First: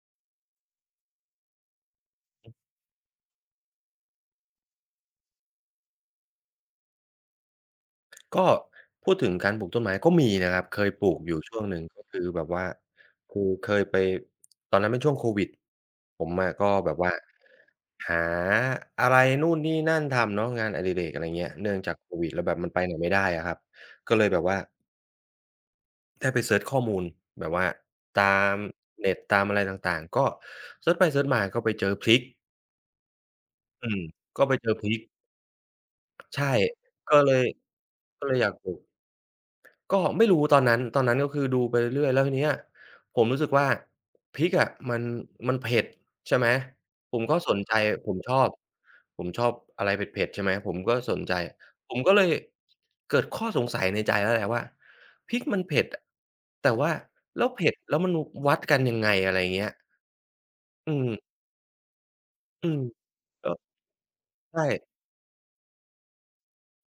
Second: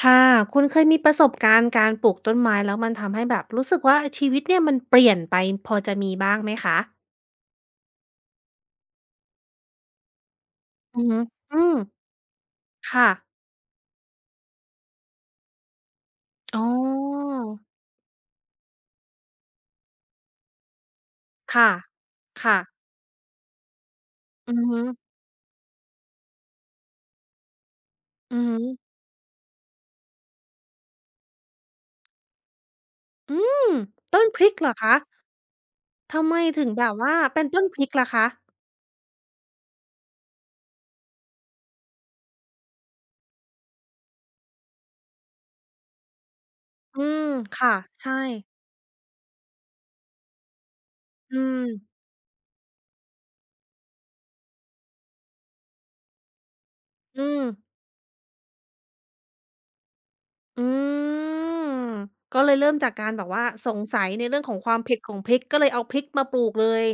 ค่ะคุณเคยมีประสบการณ์การปลูกต้นไม้แล้วมันทำให้แบบรู้สึกว่าชีวิตเนี่ยมันเปลี่ยนไปพอจะมีบ้างไหมคะก็พูดถึงการปลูกต้นไม้ก็มีนะครับเคยอืปอลูฮึกอยู่ช่วอืงหมนึ่งก็คือแบบว่าค่ะคือเคยไปตอนนั้นเป็นช่วงโควิดผมอะอ๋ก็แบบว่าอหาอะไรนู่นนี่นั่นทำเนาะงานอดิเรกอะไรเงี้ยค่ะเนื่องจากโควิดแล้วแบค่ะบมันไปไหนไม่ได้อะครับก็เลยแบบอืว่าอฮึได้ไปเซิร์ชข้อมูลแบบว่าอืตาอฮึมเน็ตตามอะไรต่างๆก็เซิร์ชไปเซิร์ชมาก็ไปเจอพริกอืมอืมต้นพก็ริไปกเหเจรออพริคะกทำไมใช่ถึงแบบว่าก็เลเป็ยนต้นพริกล่ะคะอยากปลูก ก็ไม่รู้ตอนนั้นก็คือดูไปเรื่อยแล้วทีเนี้ยผมรู้สึกว่าพริกอะมันมันเผ็ดใช่ไหมอืผมมก็สนใจค่ะผใช่มชอบผมชอบอะไรเผ็ดๆใช่ไหมผมก็สนใจอืมผมก็เลยเกิดข้อสงสัยในใจแล้วแหละว่าพริกมันเผ็ดอะแต่ว่าอืมแล้วเผ็ดแล้วมันวัดกันยังไงอะไรอย่างเงี้ยอือืมมก็เลยอืเริ่มมจากการแบบว่าก็สงสัยในเรื่องของใช่ ความเผ็ดของพริกก็เลยเอาพริกมาปลูกเลย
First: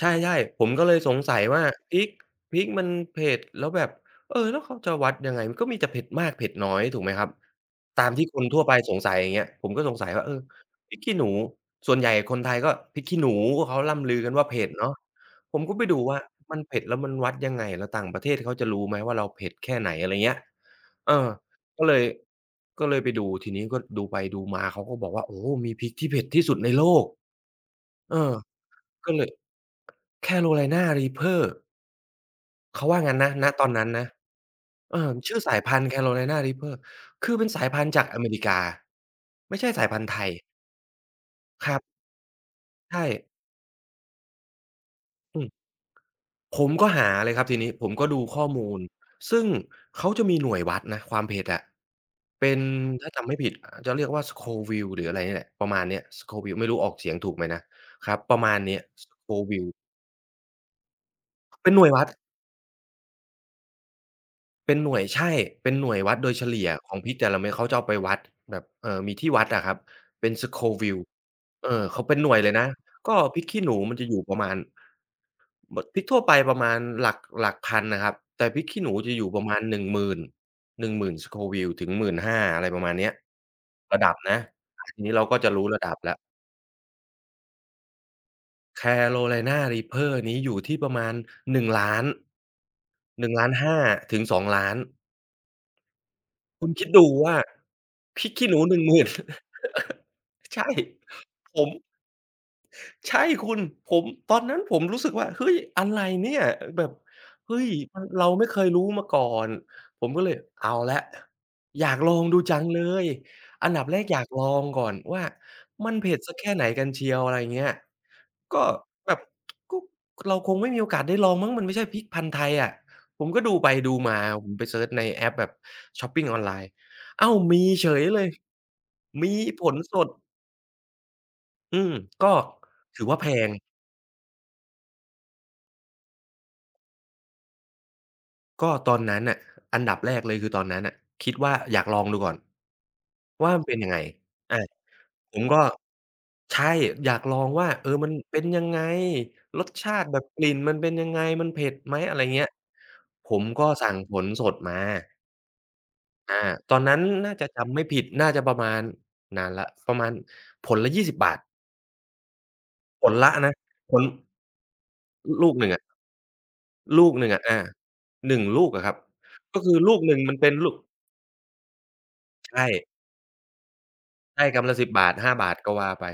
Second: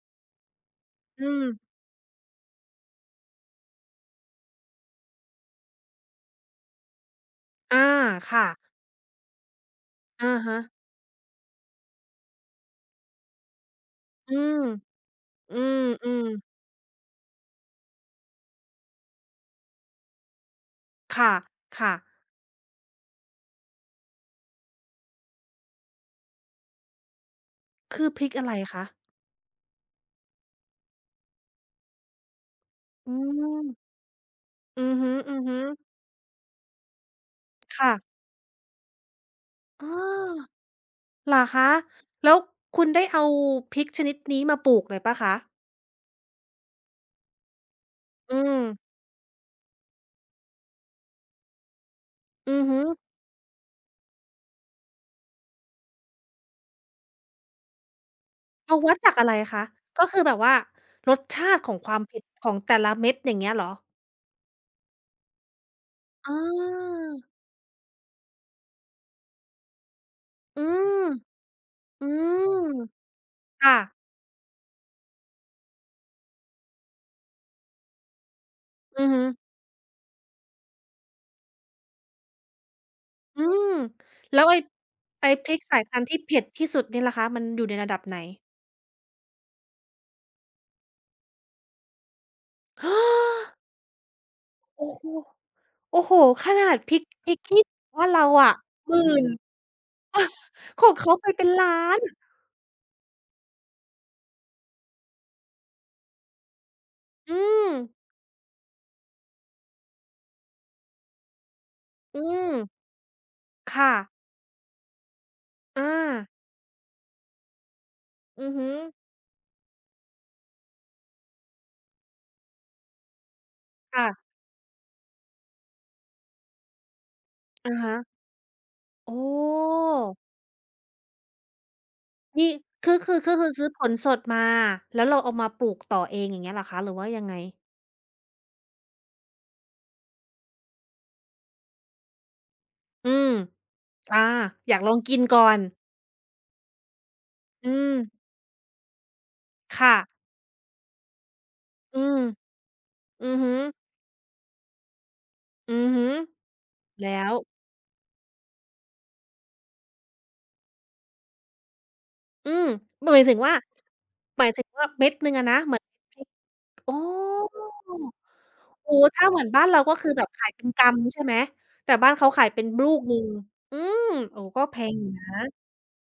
ใช่ๆผมก็เลยสงอืสัยมว่าพริกพริกมันเผ็ดแล้วแบบเออแล้วเขาจะวัดยังไงมันก็มีแต่เผ็ดมากเผ็ดน้อยถูกไหมครับอาตามที่คนค่ะ ทั่วไปสงสัยอย่างเงี้ยผมก็สงสัยว่าเออะอฮะพริกขี้หนูส่วนใหญ่คนไทยก็พริกขี้หนูเขาร่ำลือกัอืนว่ามเผ็ดเนาะอืผมก็มไปดูอืว่ามมันเผ็ดแล้วมันวัดยังไงแล้วต่างประเทศเขาจะรู้ไหมว่าเราเผ็ดแค่ไหนอะไรเงี้ยเออค่ะก็ค่ะเลยไปดูทีนี้ก็ดูไปดูมาเขาก็บอกว่าโอ้โฮมีพริกที่เผ็ดที่สุดในโลกคือเออพริกอะไรคะก็เลย Carolina Reaper เขาว่าอืงั้นนะณตอนมนั้นนะอือเอฮอชื่อสาึยพันธุ์ ๆ Carolina Reaper คือเป็นสายพันค่ะธุ์จากอเมริกาไม่ใช่สาอ้ยพันธุ์ไทยอเหรอคะ ครับแล้วคุณได้ใช่เอาพริกชนิดนี้มาปลูกเลยเปล่าคะ อืมผมก็หาเลยครับทีนี้ผมก็ดูอืข้อมมูลซึ่งเขาจะมีหน่วยวัดนะความเผ็ดอะเป็อืนอฮึถ้าจำไม่ผิดอาจะเรียกว่า Scoville หรืออะไรเนี่ยแหละประมาณเนี้ย Scoville ไม่รู้ออกเสียงถูกไหมนะครับประมาณเอาเนี้ย วัดจากอะไรคะ Scoville ก็คือแบบว่ารสชาติขเป็อนงหน่ควยวามวัด เผ็ดของแต่ละเม็ดอย่างเงี้ยเหรอเป็นหน่วยใช่เป็นหน่วยวัดโดอยเฉลี่ยของพริกแต่าละเม็ดเขาจะเอาไปวัดแบบมีที่วัดอะครับเป็น อื Scoville มเออเขาอืเป็นหน่วยเลยนะมก็พริกขี้หนูค่ะมันจะอยู่ประมาณบพริกทั่วไปประมาณหลักพันนะครับแต่พริกขี้หนูอือจะฮึอยู่ประมาณ10,000 Scoville ถึง1 5 0 0าอะไรประมาณเนี้ยอืมระดับแล้นะวไอ้อาทีนี้เราไอ้ก็พจะริกรู้สาระยดัพับนธุ์แล้ว ที่เผ็ดที่สุดนี่ล่ะคะมันอยู่ในระดับไหน Carolina Reaper นี้อยู่ที่ประมาณ1นงล้านโหนึ่งล5 0 0ห้าถึง2 0 0 0้าน อ้โฮโอ้โฮขคุนาณดคิดพริกดูพริว่ากที่บ้านพเราริกขี้อะหนูหนึ่งหหมื่น มื่น ใช่ของเขาไปเป็นผม ล้าน ใช่คุณผมตอนนั้นผมรู้สึกว่าเฮ้ยอะไรเนี่ยแบบอืเฮ้ยมมันเราไม่เคยรู้มาก่อนผมก็เลยเอาแล้วอยากลออืงดูมจังเลยอันดับค่ะแรกอยากลองก่อนว่าอามันเผ็ดสักแค่ไหนกันเชียวอะไรอย่างเงี้ยอือก็ฮึแบบก็เราคงไม่มีโอกาสได้ลองมั้งมันไม่ใช่พริกพันธุ์ไทยอะผมก็ดูไปดูค่ะมาผมไปเซิร์ชในแอปแบบช็อปปิงออนไลน์อ้าวมีอะเฉฮะยเลยโอมีผล้สดอืมก็นี่คือถือคือว่าแพก็คืง อซื้อผลสดมาแล้วเราเอามาปลูกต่อเองอย่างเงี้ยเหรอคะหรือว่ายังไง ก็ตอนนั้นน่ะอันดับแรกเลยคือตอนนั้นน่ะคิดว่าอยากลองดูก่อนอืมว่ามันเป็นยังไงอาอาอยากลองกินผก่มอก็นใช่อยากลองว่าอืเออมันมเป็นยังไงรสชาค่ะ ติแบบกลิ่นมันเป็นยังไงมันเผ็ดไหมอือะมไรเงี้ยอืผอมฮึก็สั่งผลสดมาอือฮึอาตอนนั้นแล้ว น่าจะจำไม่ผิดน่าจะประมาณนานแล้วประมาณผลละยี่สิบบาทอืมผลหมายละถึงว่านะผลหมายถึงว่าเม็ดหนึ่งอะลูกนะหนึ่งเหมือนอะพริกอ๋อลูกหนึ่งอะอาหนึ่งลูกอะคโอ้รับโฮถ้าเหมือนก็บ้านคือเราก็ลูกคืหอนึ่งแบบมันขาเป็ยนเป็นลูกกำใช่ไหมแต่บ้านเขาขายเป็นลูใช่ กหนึ่งอืมโอ้ใช่ก็กำละแพสิบงอบายู่ทห้านะบาทก็ว่าไป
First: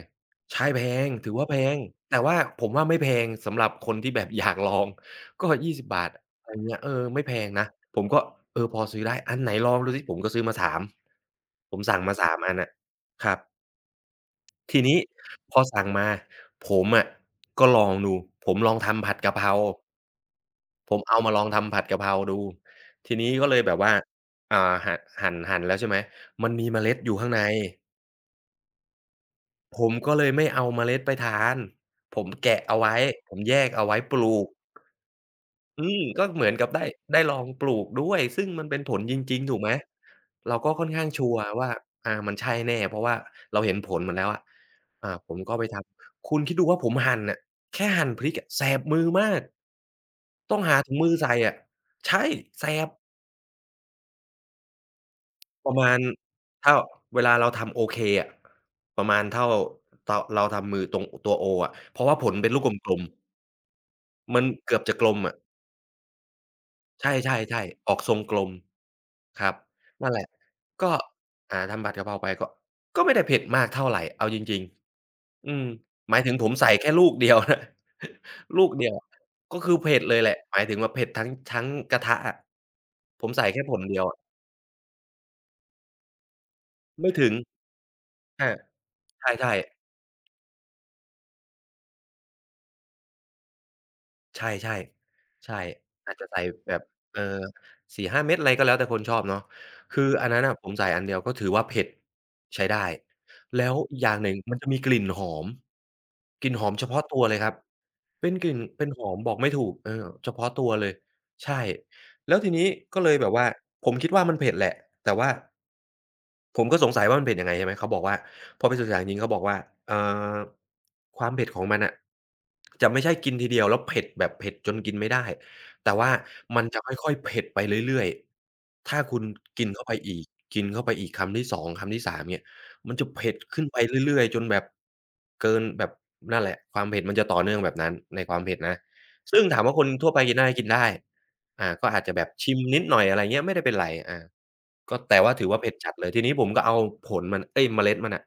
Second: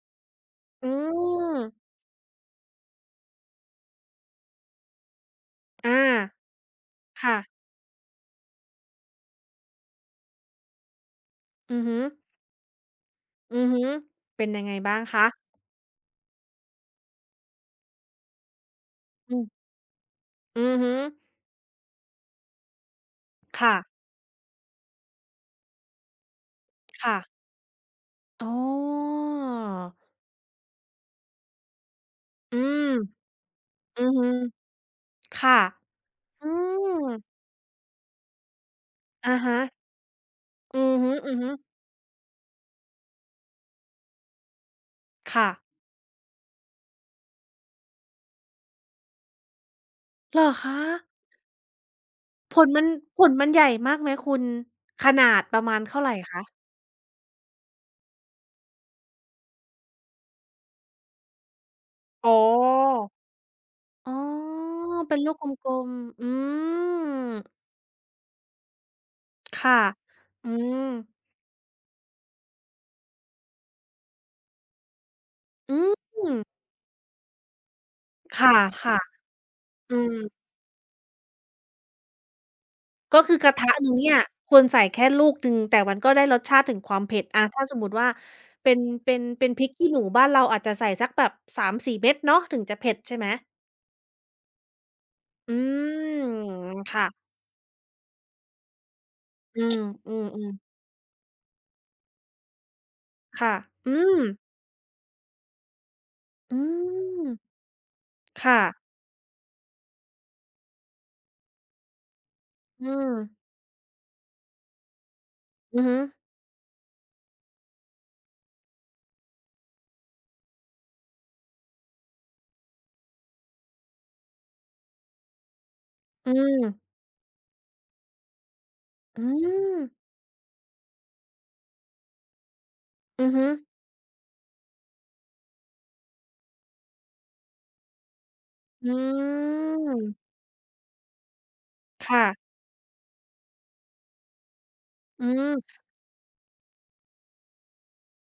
ใช่แพอืงถือว่าแพมงแต่ว่าผมว่าไม่แพงสำหรับคนที่แบบอยากลอง ก็ยี่สิบอา20อะไรเงี้ยเออไม่แพค่ะงนะผมก็เออพอซื้อได้อันไหนลองดูสิผมก็ซื้อมาสามผอืมอฮึสั่งมาสามอันน่ะครัอืบอฮึเป็นยังไงทีบ้านี้งคะพอสั่งมาผมอะก็ลองดูผมลองทำผัดกะอืเพมราอือผฮึมเอามาลองทำผัดกะเพราดูทีนี้ก็เลยแบค่ะบว่าอ่าหั่นแล้วใช่ไหมมันมีเมล็ดอยู่ค่ะข้างใน อ๋อผมก็เลยไม่เอาเมล็ดไปทาน ผมอืแกะเอามไว้ ผมแยกเอาไว้อือปฮึลูกค่ะอืมก็เหอืมือนกับได้มลองปลูกด้วย ซึ่งมันเป็นผลจอะริงๆถูฮะกไหมเราก็อืค่อนอข้าฮึงชัวร์ว่าอามันใช่แน่ เพราะว่าเราเห็นผลมันแล้วอะผๆมค่ะก็ไปทำ คุณคิดดูว่าผมหั่นน่ะแค่หั่นพริกอะแสบมือมาก เหรอต้องหาคะ ถุงมือใส่อะใช่ ผแสลมันบ ผลมันใหญ่มากไหมคุณขนาดประประมาณมาณเท่าไรคะเท่าเวลาเราทำโอเคอะประมาณเท่าเตาเราทำมือตรงตัวโออะเพราะว่าผอ๋อลเป็นลูกกลมอ๋อๆมันเกือบจะกลเป็นมลูอะกกลมๆอืใชม่ๆๆออกทรงกลมครับค่ะนั่นแหละอืมก็ทำผัดกะเพราไปก็ไม่ได้เผ็ดมากเท่าไรเอาจริงๆอืมอืมหมายถึงผมใส่แค่ลูกเดียว นะคลูกเดียว่ะก็คือๆอืเผ็ดเลมยแหละหมายถึงว่าเผ็ดทั้งกระทะอะก็ผมคือใส่กระแค่ทะผลหนึ่งเดียวเนี่อะยควรใส่แค่ลูกหนึ่งแต่มันก็ได้รสชาติถึงความไม่เผ็ดถึงอาถ้าสมมุติว่าอาเป็นเป็นใเป็นช่พริๆ กขี้หนูบ้านเราอาจจะใส่สักแบบ3-4เม็ดเนาะถึงจะเผ็ดใช่ไหมใช่ๆอืใช่อามจจะใส่แบบค่ะเอ่อ4-5เม็ดอะไรก็แล้วแต่คนชอบเนาะอืมคืออือันนั้นอน่ะผมใส่อันเดียวก็ถือว่าเผ็ดใช้ได้ๆค่ะแล้วอือีกอย่ามงหนึ่งมันจะมีกลิ่นหอมกลิ่นอืหอมเฉพาะตัมวเลยครับ เป็นกลิ่ค่ะ นเป็นหอมบอกไม่ถูกเออเฉพาะตัวเลยใช่แล้วทีนี้อืก็เลมยแบบว่าผมคิดว่ามันเผ็ดแหละแต่ว่าอือฮึผมก็สงสัยว่ามันเผ็ดยังไงใช่ไหมเขาบอกว่าพอไปศึกษาจริงๆเขาบอกว่าเอ่อความเผ็ดของมันน่ะจะไม่ใช่กินทีเดียวแล้วเผ็ดแบบเผ็ดจนกินไม่ได้แต่ว่าอืมันจะมค่อยๆเผ็ดไปเรื่อยๆถ้าคุอืณกินมเข้าไปอีกกินเข้าไปอีกคำที่สองคำที่สามเงี้ย มันจะอือเผ็ดฮึขึ้นไปเรื่อยๆจนแบบเกินแบบนั่นแหละความเผ็ดมันจะต่อเนื่องแบบนั้นในความเผ็ดนะอืซึ่งถามว่าคนทั่วไปมกินได้กินได้ก็อาจจะแบค่ะบชิมนิดหน่อยอะไรเงี้ยไม่ได้เป็นไรอาก็แต่อืว่าถือว่าเผ็ดมจัดเลยทีนี้ผมก็เอาผลมันเอ๊ยเมล็ดมันน่ะ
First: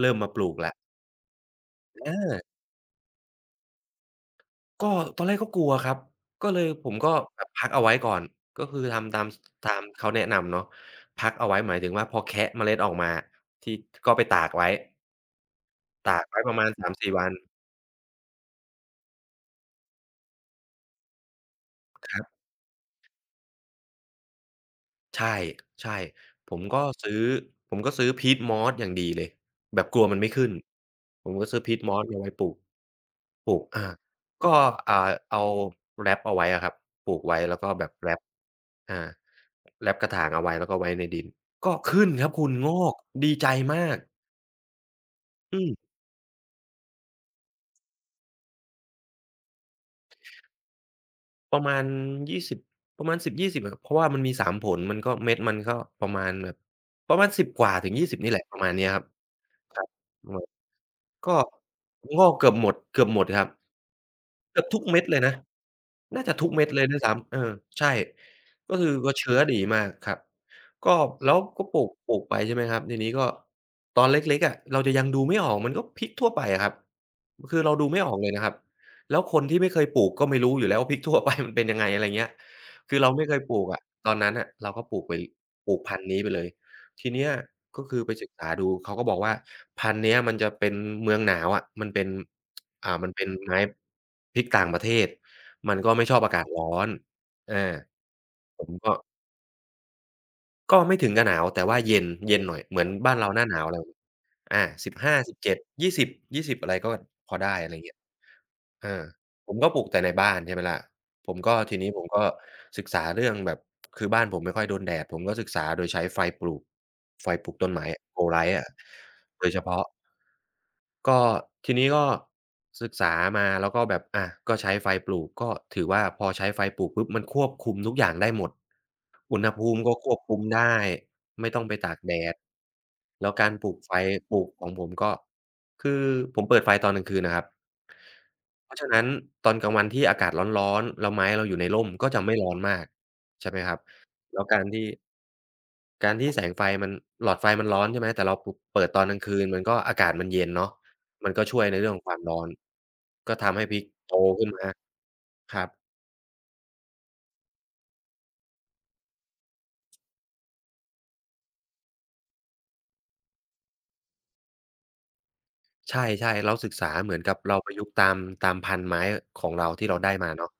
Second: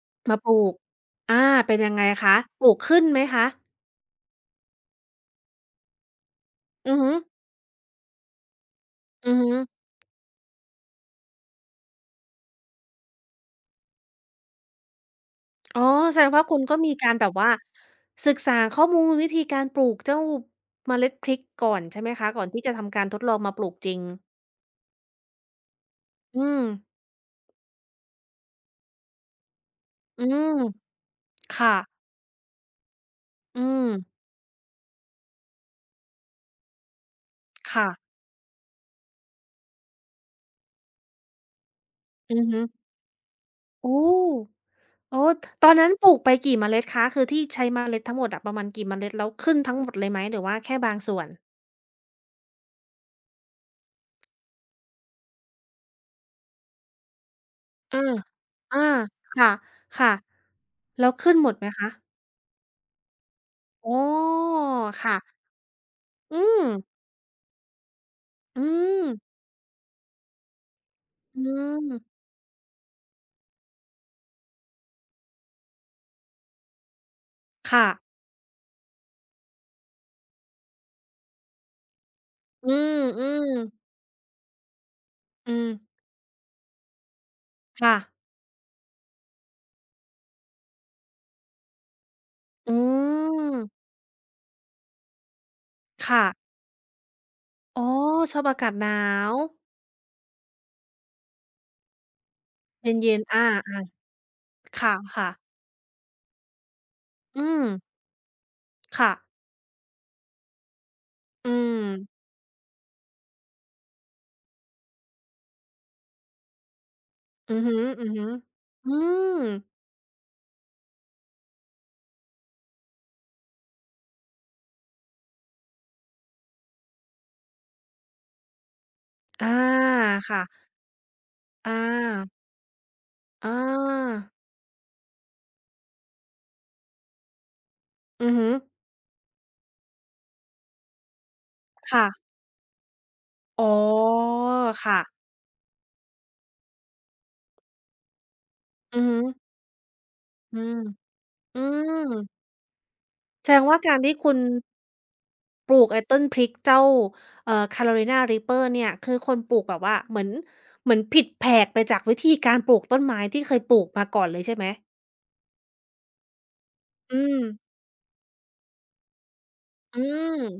เริ่มมามาปปลูกลูแล้กวอาเป็นยังไงอาคะ ปลูกขึ้นไหมคะ ก็ตอนแรกก็กลัวครับก็เลยผอืมอก็ฮึแบบพักเอาไว้ก่อนก็คือทำตามอือสฮึตามเขาแนะนำเนาะพักเอาไว้หมายถึงว่าพอแคะเมล็ดออกมาที่ก็ไปตากไว้อ๋อแสตาดกงไว้ว่าปคุระณมาณก็มี3่การแบวับนว่าศึกษาข้อมูลวิธีการปลูกเจ้าเมล็ดพริกก่อนใช่ไหคมคะรับ ก่อนที่จะทำการทดลองมาปลูกจริงใช่ใช่อืผมมก็ซื้อผมก็ซื้อ peat moss อย่างดีเลยแบบกลัวมันอืไม่ขึ้มนผมก็ซื้อ ค่ะ peat moss มาไว้ปลูกปลูอืกอาม ก็อ่าเอาแรปเอาไว้อะครับปลูกไว้แล้วก็แบค่ะ บแรปอาแรปกระถางเอาไว้แล้วก็ไว้ในดินก็ขึ้นครับอือคุณฮึงอกดีใจมาโอ้ กโอ้อืตอนนั้นมปลูกไปกี่เมล็ดคะคือที่ใช้เมล็ดทั้งหมดอะประมาณกี่เมล็ดแล้วขึ้นทั้งหมดเลยไหมหรือว่าแค่บางส่วนประมาณ20ประมาณ10-20อะเพราะว่ามันมี3ผลมันก็เม็ดมันก็ประมาณแบบประมาณ10กว่าถึงอา20นี่แหละประมาณอาเนี้ยครับค่ะครับค่ะประมาณ แล้วก็ขึ้นหมดไหมคะงอกเกือบหมดเกือบหมดครับ อ๋อเกือบทุกเม็ดเลยนะค่ะน่าจะอืทุกมเม็ดเลยด้วยซ้ำเออใช่อืก็คือมก็เชื้อดีมากครับก็แล้วอืก็ปลูกปมลูกไปใช่ไหมครับทีนี้ก็ตอนเล็กๆอะเราจะยังดูไม่ออกมันก็พริกทั่วไปอะครับคือเราค่ะดูไม่ออกเลยนะครับแล้วคนที่ไม่เคยปลูกก็ไม่รู้อยู่แล้วว่าพริกทั่วไป มันเป็นยังไงอะไรเงี้ยอืคือเราไม่เคยมปลูกอะๆตอนนั้นน่ะเราก็ปลูกไปอืมปลูกพันธุ์นี้ไปเลยทีเนี้ยก็ค่ะคือไปศึกษาดูเขาก็บอกว่าพันธุ์เนี้ยมันจะเป็นเมืองหนาวอะมันเป็น อืมันเป็นไม้มพริกต่างประเทศมันก็ไม่ชอบค่ะอากาศร้อนอาอ๋อชอบอาผกามศหก็นาวก็ไม่ถึงกับหนาวแต่ว่าเย็นเย็นหน่อยเหมือเนย็บ้านนเราๆหอาน้าหนาวอะไรงี้อา ๆค 15, ่ะๆ 17, 20, 20อะไรก็พออืได้มอะไรเงี้ยเออค่ะผมก็ปลูกแต่ในบ้านใช่ไหมล่ะผมอืก็ทีมนี้ผมก็ศึกษาเรื่องแบบคือบ้านผมไม่ค่อยโดนแดดผมก็ศึกษาโดยใช้ไฟปลูกไฟปลูอืกอต้ฮึนไม้อะโกลไลต์อะ ๆอืม โดยเฉพาะก็ทีนี้ก็ศึกษามาแล้วก็แบบอาก็ใช้ไฟปลูกก็ถือว่าพอใช้ไฟปลูกปุ๊บมันควบคุมทุกอย่างได้หมดอุณอาหภูมิก็ควบคุค่ะมได้ไม่ต้องไปอาตากแดดแล้วอการปลูกไฟาปลูกของผมก็คือผมเปิดไฟตอนกลางคืนนะครับอือฮึเพราะฉะนั้นตอนกลางวันที่อากาศร้อนๆแล้วไม้เราอยู่ในร่มค่ะก็จะไม่ร้อนมากใช่ไหมอ๋อครับแล้วการที่ ค่ะการที่แสงไฟมันหลอดไฟมันร้อนใช่ไหมแต่เราปเปิดอืตออนกฮึลางคืนมันก็อากาศมันเย็นอืเนาะมมันก็ช่อืวยในเรื่องของความมร้อนก็แสดทำงให้พว่าริกการโตที่คุณขึ้นมาครับปลูกไอ้ต้นพริกเจ้าCarolina Reaper เนี่ยคือคนปลูกแบบว่าเหมือนเหมือนผิดแผกไปจากวิธีการปลูกต้นไม้ที่เคยปลูกมาก่อนเลยใช่ไหมใช่ๆเราศึกษาเหมือือนกับมเราประยุกต์ตามตามพันธุ์ไม้ของเราที่เราอืได้มมาเนาะ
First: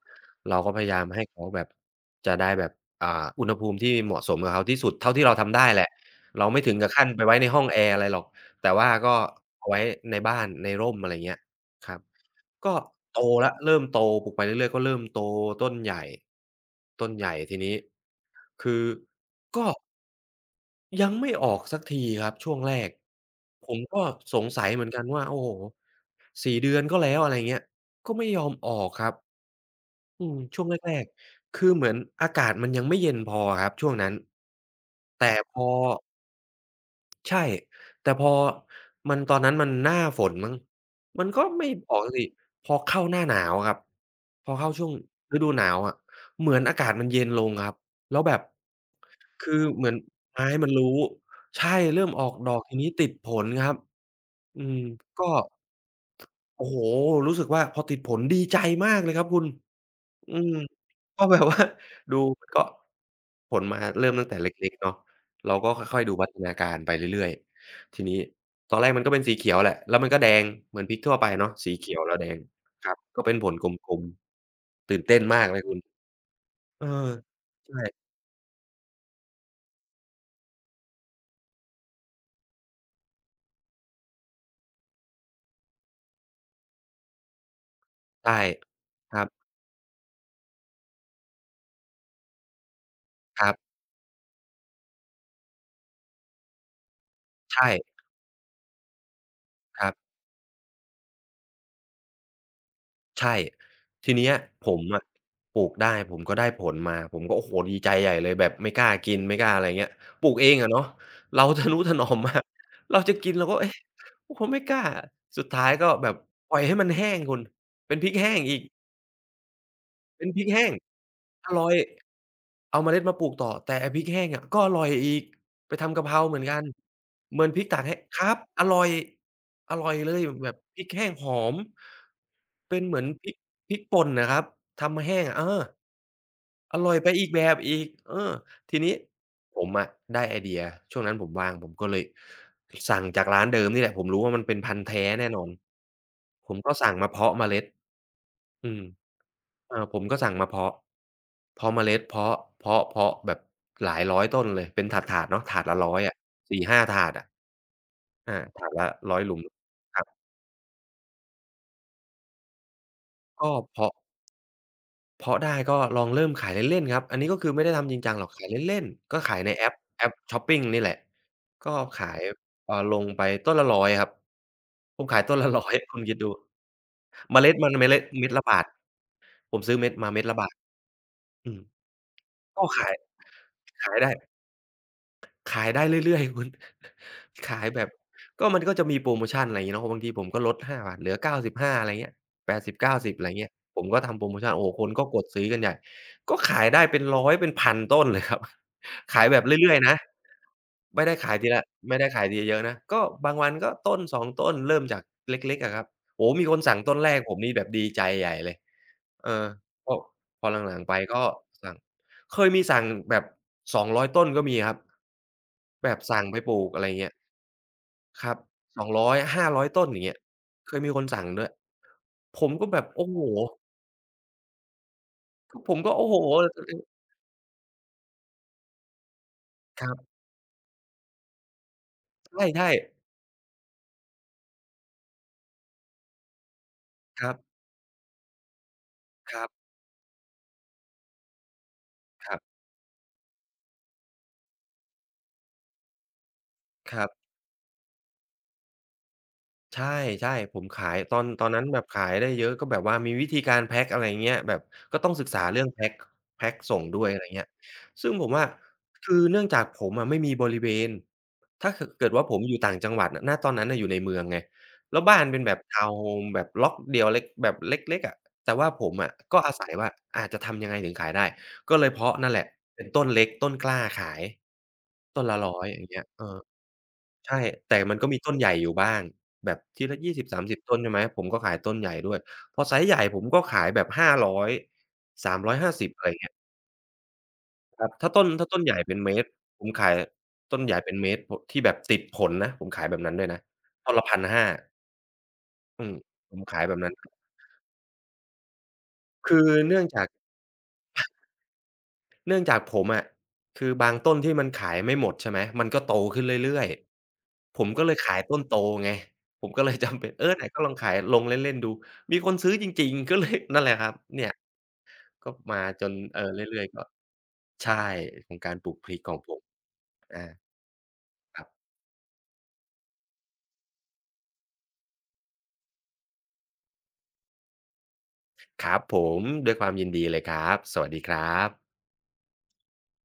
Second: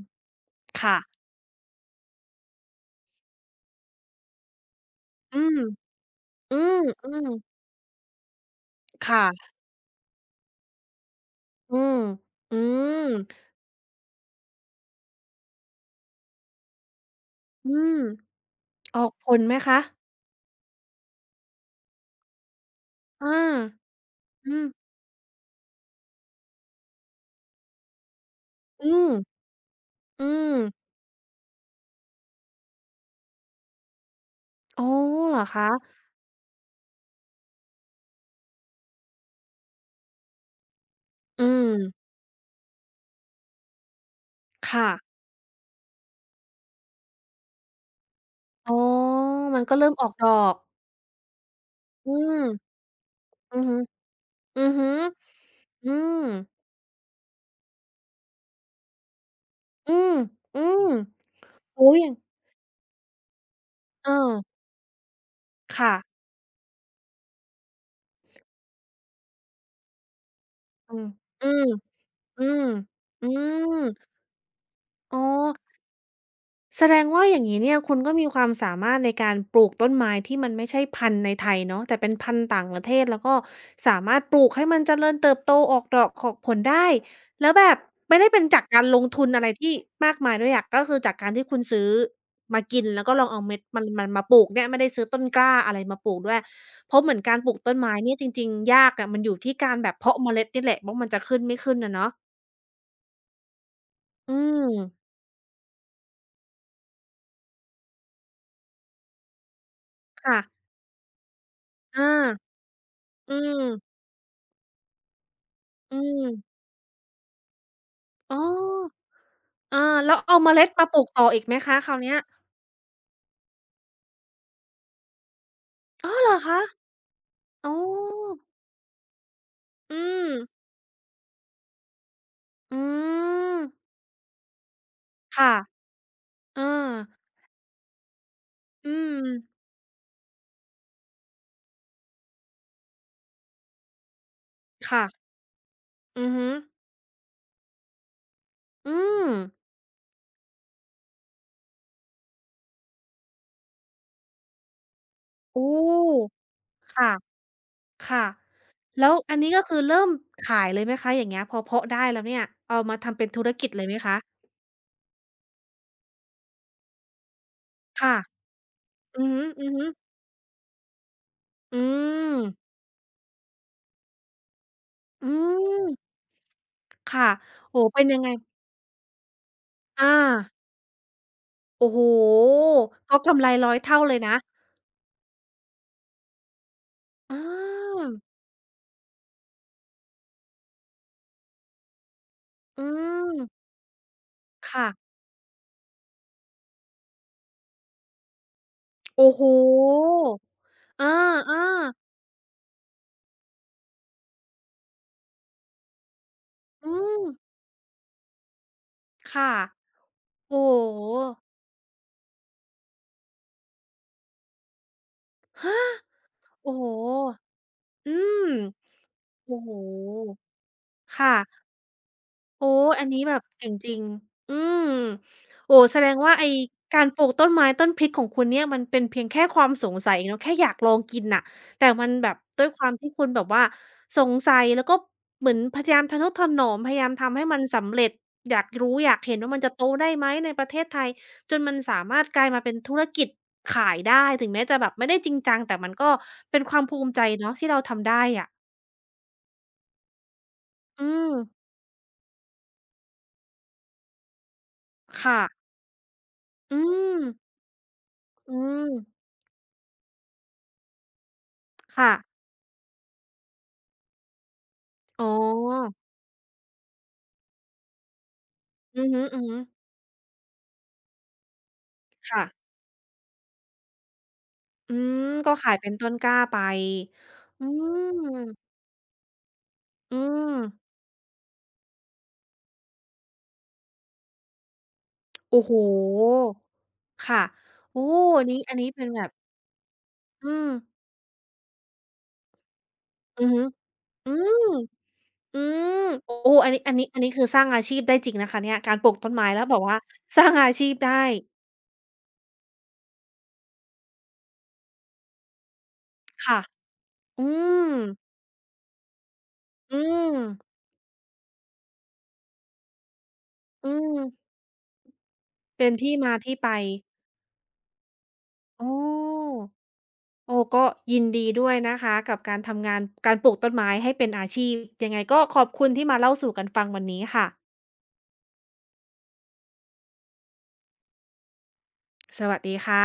เราก็พยาค่ะยามให้เขาแบบจะได้แบบอุณหภูมิที่เหมาะสมกับเขาที่สุดเท่าที่เราอืทำมได้แหละเราอืไม่ถึมงกับขั้อืนไปมไว้ในห้องแอร์อะไรหรอกแต่ว่าก็ค่ะเอาไว้ในบ้านในร่มอะไรเงี้ยอืครัมบ อืก็มโตแล้วเริ่มโตปลูกไปเรื่อยๆก็เริ่มโตต้นใหญ่ต้นใหญ่ทีอืนี้มคือออกผลไหมก็คะยังไม่ออกสักทีครับช่วงแรกผอามก็สงอืสัม ยเหมือนกันว่าโอ้โฮสี่เดือนก็แล้วอะไรเงี้ยก็ไม่ยอมอออืกคมรับอือืมมช่วงแรกๆคือเหมือนอากาศมันยังไม่เย็นพออะครับช่วงนั้นอ๋อแต่เหรอพคะอ ใช่แต่พอมันตอนนั้นมันหน้าฝนมั้งมันก็อืไม่มออกสิพอเข้าหน้าหนาวอะครับพอเข้าช่ค่ะวงฤดูหนาวอะเหมือนอากาศมันเย็นลงครับแล้วแบบอ๋อคืมัอนก็เหเริ่มืมอนออกดอไม้กมันรู้ใช่เริ่อืมออมกดอกทีนี้ติดผลอือครัฮึบอือือมฮึก็ อืมโอ้โฮรู้สึกว่าพอติดผลดีใจมากเลยครับคุณอืมอืม อื มก็แบบว่าโอ้โฮอย่างดูมันก็ผลมาเริ่มตั้งแต่เออเล็กๆเนาะเราก็ค่ะค่อยๆดูพัฒนาการไปเรื่อยๆทีนี้ตอนแรกมันก็เป็นสีเขียวแหละแล้วมันก็แดงเหมือนอืพริกมทั่วไปอืเนาะมสีเขียวแล้วแดงอืมครับก็อืเป็นผลกมลมๆตื่นอ๋เต้อ นมากเลยคุณแสเออดงว่าอย่างนี้เนี่ยคุณใช่ก็มีความสามารถในการปลูกต้นไม้ที่มันไม่ใช่พันธุ์ในไทยเนาะแต่เป็นพันธุ์ต่างประเทศแล้วก็สามารถปลูกให้มันเจริญเติบโตออกดอกออกผลได้แล้วแบบไม่ได้ใช่เป็นจากการลงครัทุนบอะไรที่มากมายด้วยอะก็คือจากการที่คุณซื้อมากินแล้วก็ลองเอาครัเม็ดบมันมันมาปลูกเนี่ยไม่ได้ซื้อต้นกล้าอะไรมาปลูกด้วยเพราะเหมือนการปลูกต้นไม้ใช่เนี่ยจริงๆยากอะมันอยู่ที่การคแบรับบ เพาะเมล็ดนี่แหละว่ามันจะขึ้นไม่ขึ้นนะเนาะใช่ทีเนี้อืยมผมอะปลูกได้ผมก็ได้ผลมาผมก็โอ้โฮดีใจใหญ่เลยแบบไม่กล้ากินไม่กล้าอะไรเงี้ยปลูกค่ะเองอะเนาะเราทะนุถอานอมมากเราจะกิอืนเราก็มเอ๊ะเราก็ไม่กล้าสุดท้ายก็อืแบบปม ล่อยให้มันแห้งคุณเป็นพริกแห้อ๋องอีก อาแล้วเป็นเอาพริเมกล็แห้ดงมาปลูกต่ออีกอไหมร่อยคะคราวเนี้ยเอาเมล็ดมาปลูกต่อแต่ไอ้พริกแห้งอะก็อร่อยอีกไปทำกะอ้อเพราเหรเหอมือนกัคะนเหมือนพริกอ๋อตากแห้งครับอร่อยอร่ออืยเลยมแบบพริกแห้งหอมเป็อืนเหมือนพริกมพริกป่นน่ะครับทำมาแห้งอะเอค่ะออร่เอาอยไปอีกแบบอีกเออทีอืนี้มผมอะได้ไอเดียช่วงนั้นผมว่างผมก็เลยสั่งจากร้านเดิมนี่แหละผมรู้ว่ามันเป็นพันธุ์ค่ะแท้แน่นอนอือฮึผมก็สั่งมาเพาะเมล็ด อืมอืมเออผมก็สั่งมาเพาะเพาะเมล็ดเพาะเพาะเพาะแบบหลายร้อยต้นเลยเป็นถาดๆเนาะถาโอ้ดละร้อยอะ4-5ถาค่ะดอะค่ะอาถาดละแล้ว100หอัลุนมนี้ก็คือคเริ่รับมขายเลยไหมคะอย่างเงี้ยพอเพาะได้แล้วเนี่ยเอามาทำเป็นธุรก็กิจเลยไหเพาะมคะเพาะได้ก็ลองเริ่มขายเล่นๆครับอันนี้ก็คือไม่ได้ทำจริงจัค่ะงหรอกขายเล่นๆก็อือขายฮึในๆอแอปฮึแอปช็อปปิงนี่แหละก็อืขายมลงไปต้นละ100ครับผมขายอืต้นละ100 คุณมคิดดูค่ะเมล็ดมันโอ้เมโฮล็เป็ดนยังไงเม็ดละบาทผมซื้อเม็ดมาอาเม็ดละบาทอืม โอ้โฮก็ขายก็กำไรร้อยขายเท่าได้เลยนะ ขายได้เรื่อยๆ คุณ อ ขายแบบาก็มันก็จะมีโพรโมชันอะไรอย่างงี้เนาะบางทีผมก็ลด5บาทเหลือ95อะไรเงี้ย8 0ิบอืเก้าสิบอะไรเงี้ยม ผมก็ทำโพรโมชันโอ้โฮคค่ะ นก็กดซื้อกันใหญ่ก็ขายได้เป็น100เป็น1ั0 0ต้นเลยครับ ขายโอ้แบโฮบเรื่อยๆนะไม่อได้ขายทีาละๆไม่ได้ขายทีละเยอะนะก็บางวันก็ต้น2ต้นเริ่มจากเล็กๆอะครับโอ้โฮมีคนสั่งอืต้นแรกม ผมนี่แบบดีใจใหญ่เลยเออค่ะ พอพอโอ้หลังๆไปโก็สั่ง เคยมีสั่งแบบ200ต้นก็มีครับฮฮะแบบสั่งไปปลูกโอ้อะโฮไรเงี้ยอืครับมโอ้200-500โต้นอย่างเงี้ยฮเคยมีคนสั่งค่ะ ด้วยผมโอ้ก็แบบอันโอ้นี้โฮแบบเจ๋งจริงอืมผโอ้มก็แสโอ้ดโฮ งว่าไอ้ การปลูกต้นไม้ต้นพริกของคุณเนี่ยมันเป็นเพียงแค่ความคสรังสับยเนาะแค่อยากลองกินน่ะแต่มันแบบด้วยใช่ความที่คุณแบบว่าสงสัยแล้วก็เหมือนพยายามทะนุถนอมพยายามๆครัทำบให้มันสำเร็จอยากรู้อยากเห็คนรัว่ามันบจะโตได้ไหมในประเทศไทยจนมันสามารถครักลายบมาเป็นธุรกิจขายได้ถึงแม้จะแบบไม่ได้จริงจังแต่มันก็เป็นความคภูรับ มิใจเนาะที่เราทำได้อะใช่ๆผมขายอืตอนมตอนนั้นแบบขายได้เยอะก็แบบว่ามีวิธีการแพ็กอะไรอย่างเงี้ยแบบก็ต้องศึกค่ะษาเรื่องแพ็กอืส่งด้วยอะมไรเงี้ยซึ่งผมอะอืมคือเนื่องจากผมอะไม่มีบริเวณถ้าขเกิค่ะ ดว่าผมอยู่ต่างจังหวัดน่ะณตอนนั้นน่ะอยู่ในเมืองไงแล้วบ้าอ๋นอเป็นแบบทาวน์โฮมแบบล็อกเดียวเล็กแบบเล็กๆอะแต่ว่าผมอืออะฮึก็อาศัยๆว่าอาจะทำยังไงถึงขายได้ก็เลยเพาะนั่นแหค่ะละเป็นต้นเล็กต้นกล้าขายอืต้มนละก็ร้อยขาอยย่างเป็นเงี้ยต้นเอกล้าอ ไปใช่อืแต่มันก็มีต้นใหญ่อมยู่บ้างแบบทีละยี่อืสิบสามส3 ม0ต้นใช่ไหมผมก็ขายต้นใหญ่ด้วยพอไซซ์ใหญ่ผมก็ขายแบบ500 350อยสามร้อยโอ้โฮห้าสิบอะไรเงี้ยค่ะครับโอ้ถ้าต้นอันถ้านี้ต้นใหอันญ่นี้เป็นเป็นเมแบตรบผมขายอืต้นมใหญ่เป็นเมตรพที่แบบติดผลนะผมขายแบบนั้นด้วยนะอือฮึต้นละอื1,500มอือืมมโอ้ผมขายอันแบบนี้อันั้นนนี้อันนี้คือสร้างอาชีพได้จริงนะคะเนี่ย การปลูกต้นคืไม้อแล้วแบเนื่บองว่าจาก สร้างอาชีพได้เนื่องจากผมอะคือบางต้นที่มันขายไม่หมดใช่ไหมมันก็โตขึ้นค่ะเรื่อยอืๆผมก็มเลยขายต้นโตไงผมก็เลย จำอืเป็นเออมไหนก็ลองขายลงเล่นๆดูมีคนซื้อจริงๆก็เลย นั่นแหละคอืรับมเนี่ยก็มาจเป็นนที่มาที่เรื่อยไปๆก็ใช่ของการปลูกพโอ้ ริกของผมอาโอ้ก็ยินคดีรับด้วยนะคะกับการทำงานการปลูกต้นไม้ให้เป็นอาชีพยังไงก็ขอบคุณที่มาเล่าสู่กันฟังวันนี้ค่ะครับผมด้วยความยินดีเลยครับสวัสดีครับสวัสดีค่ะ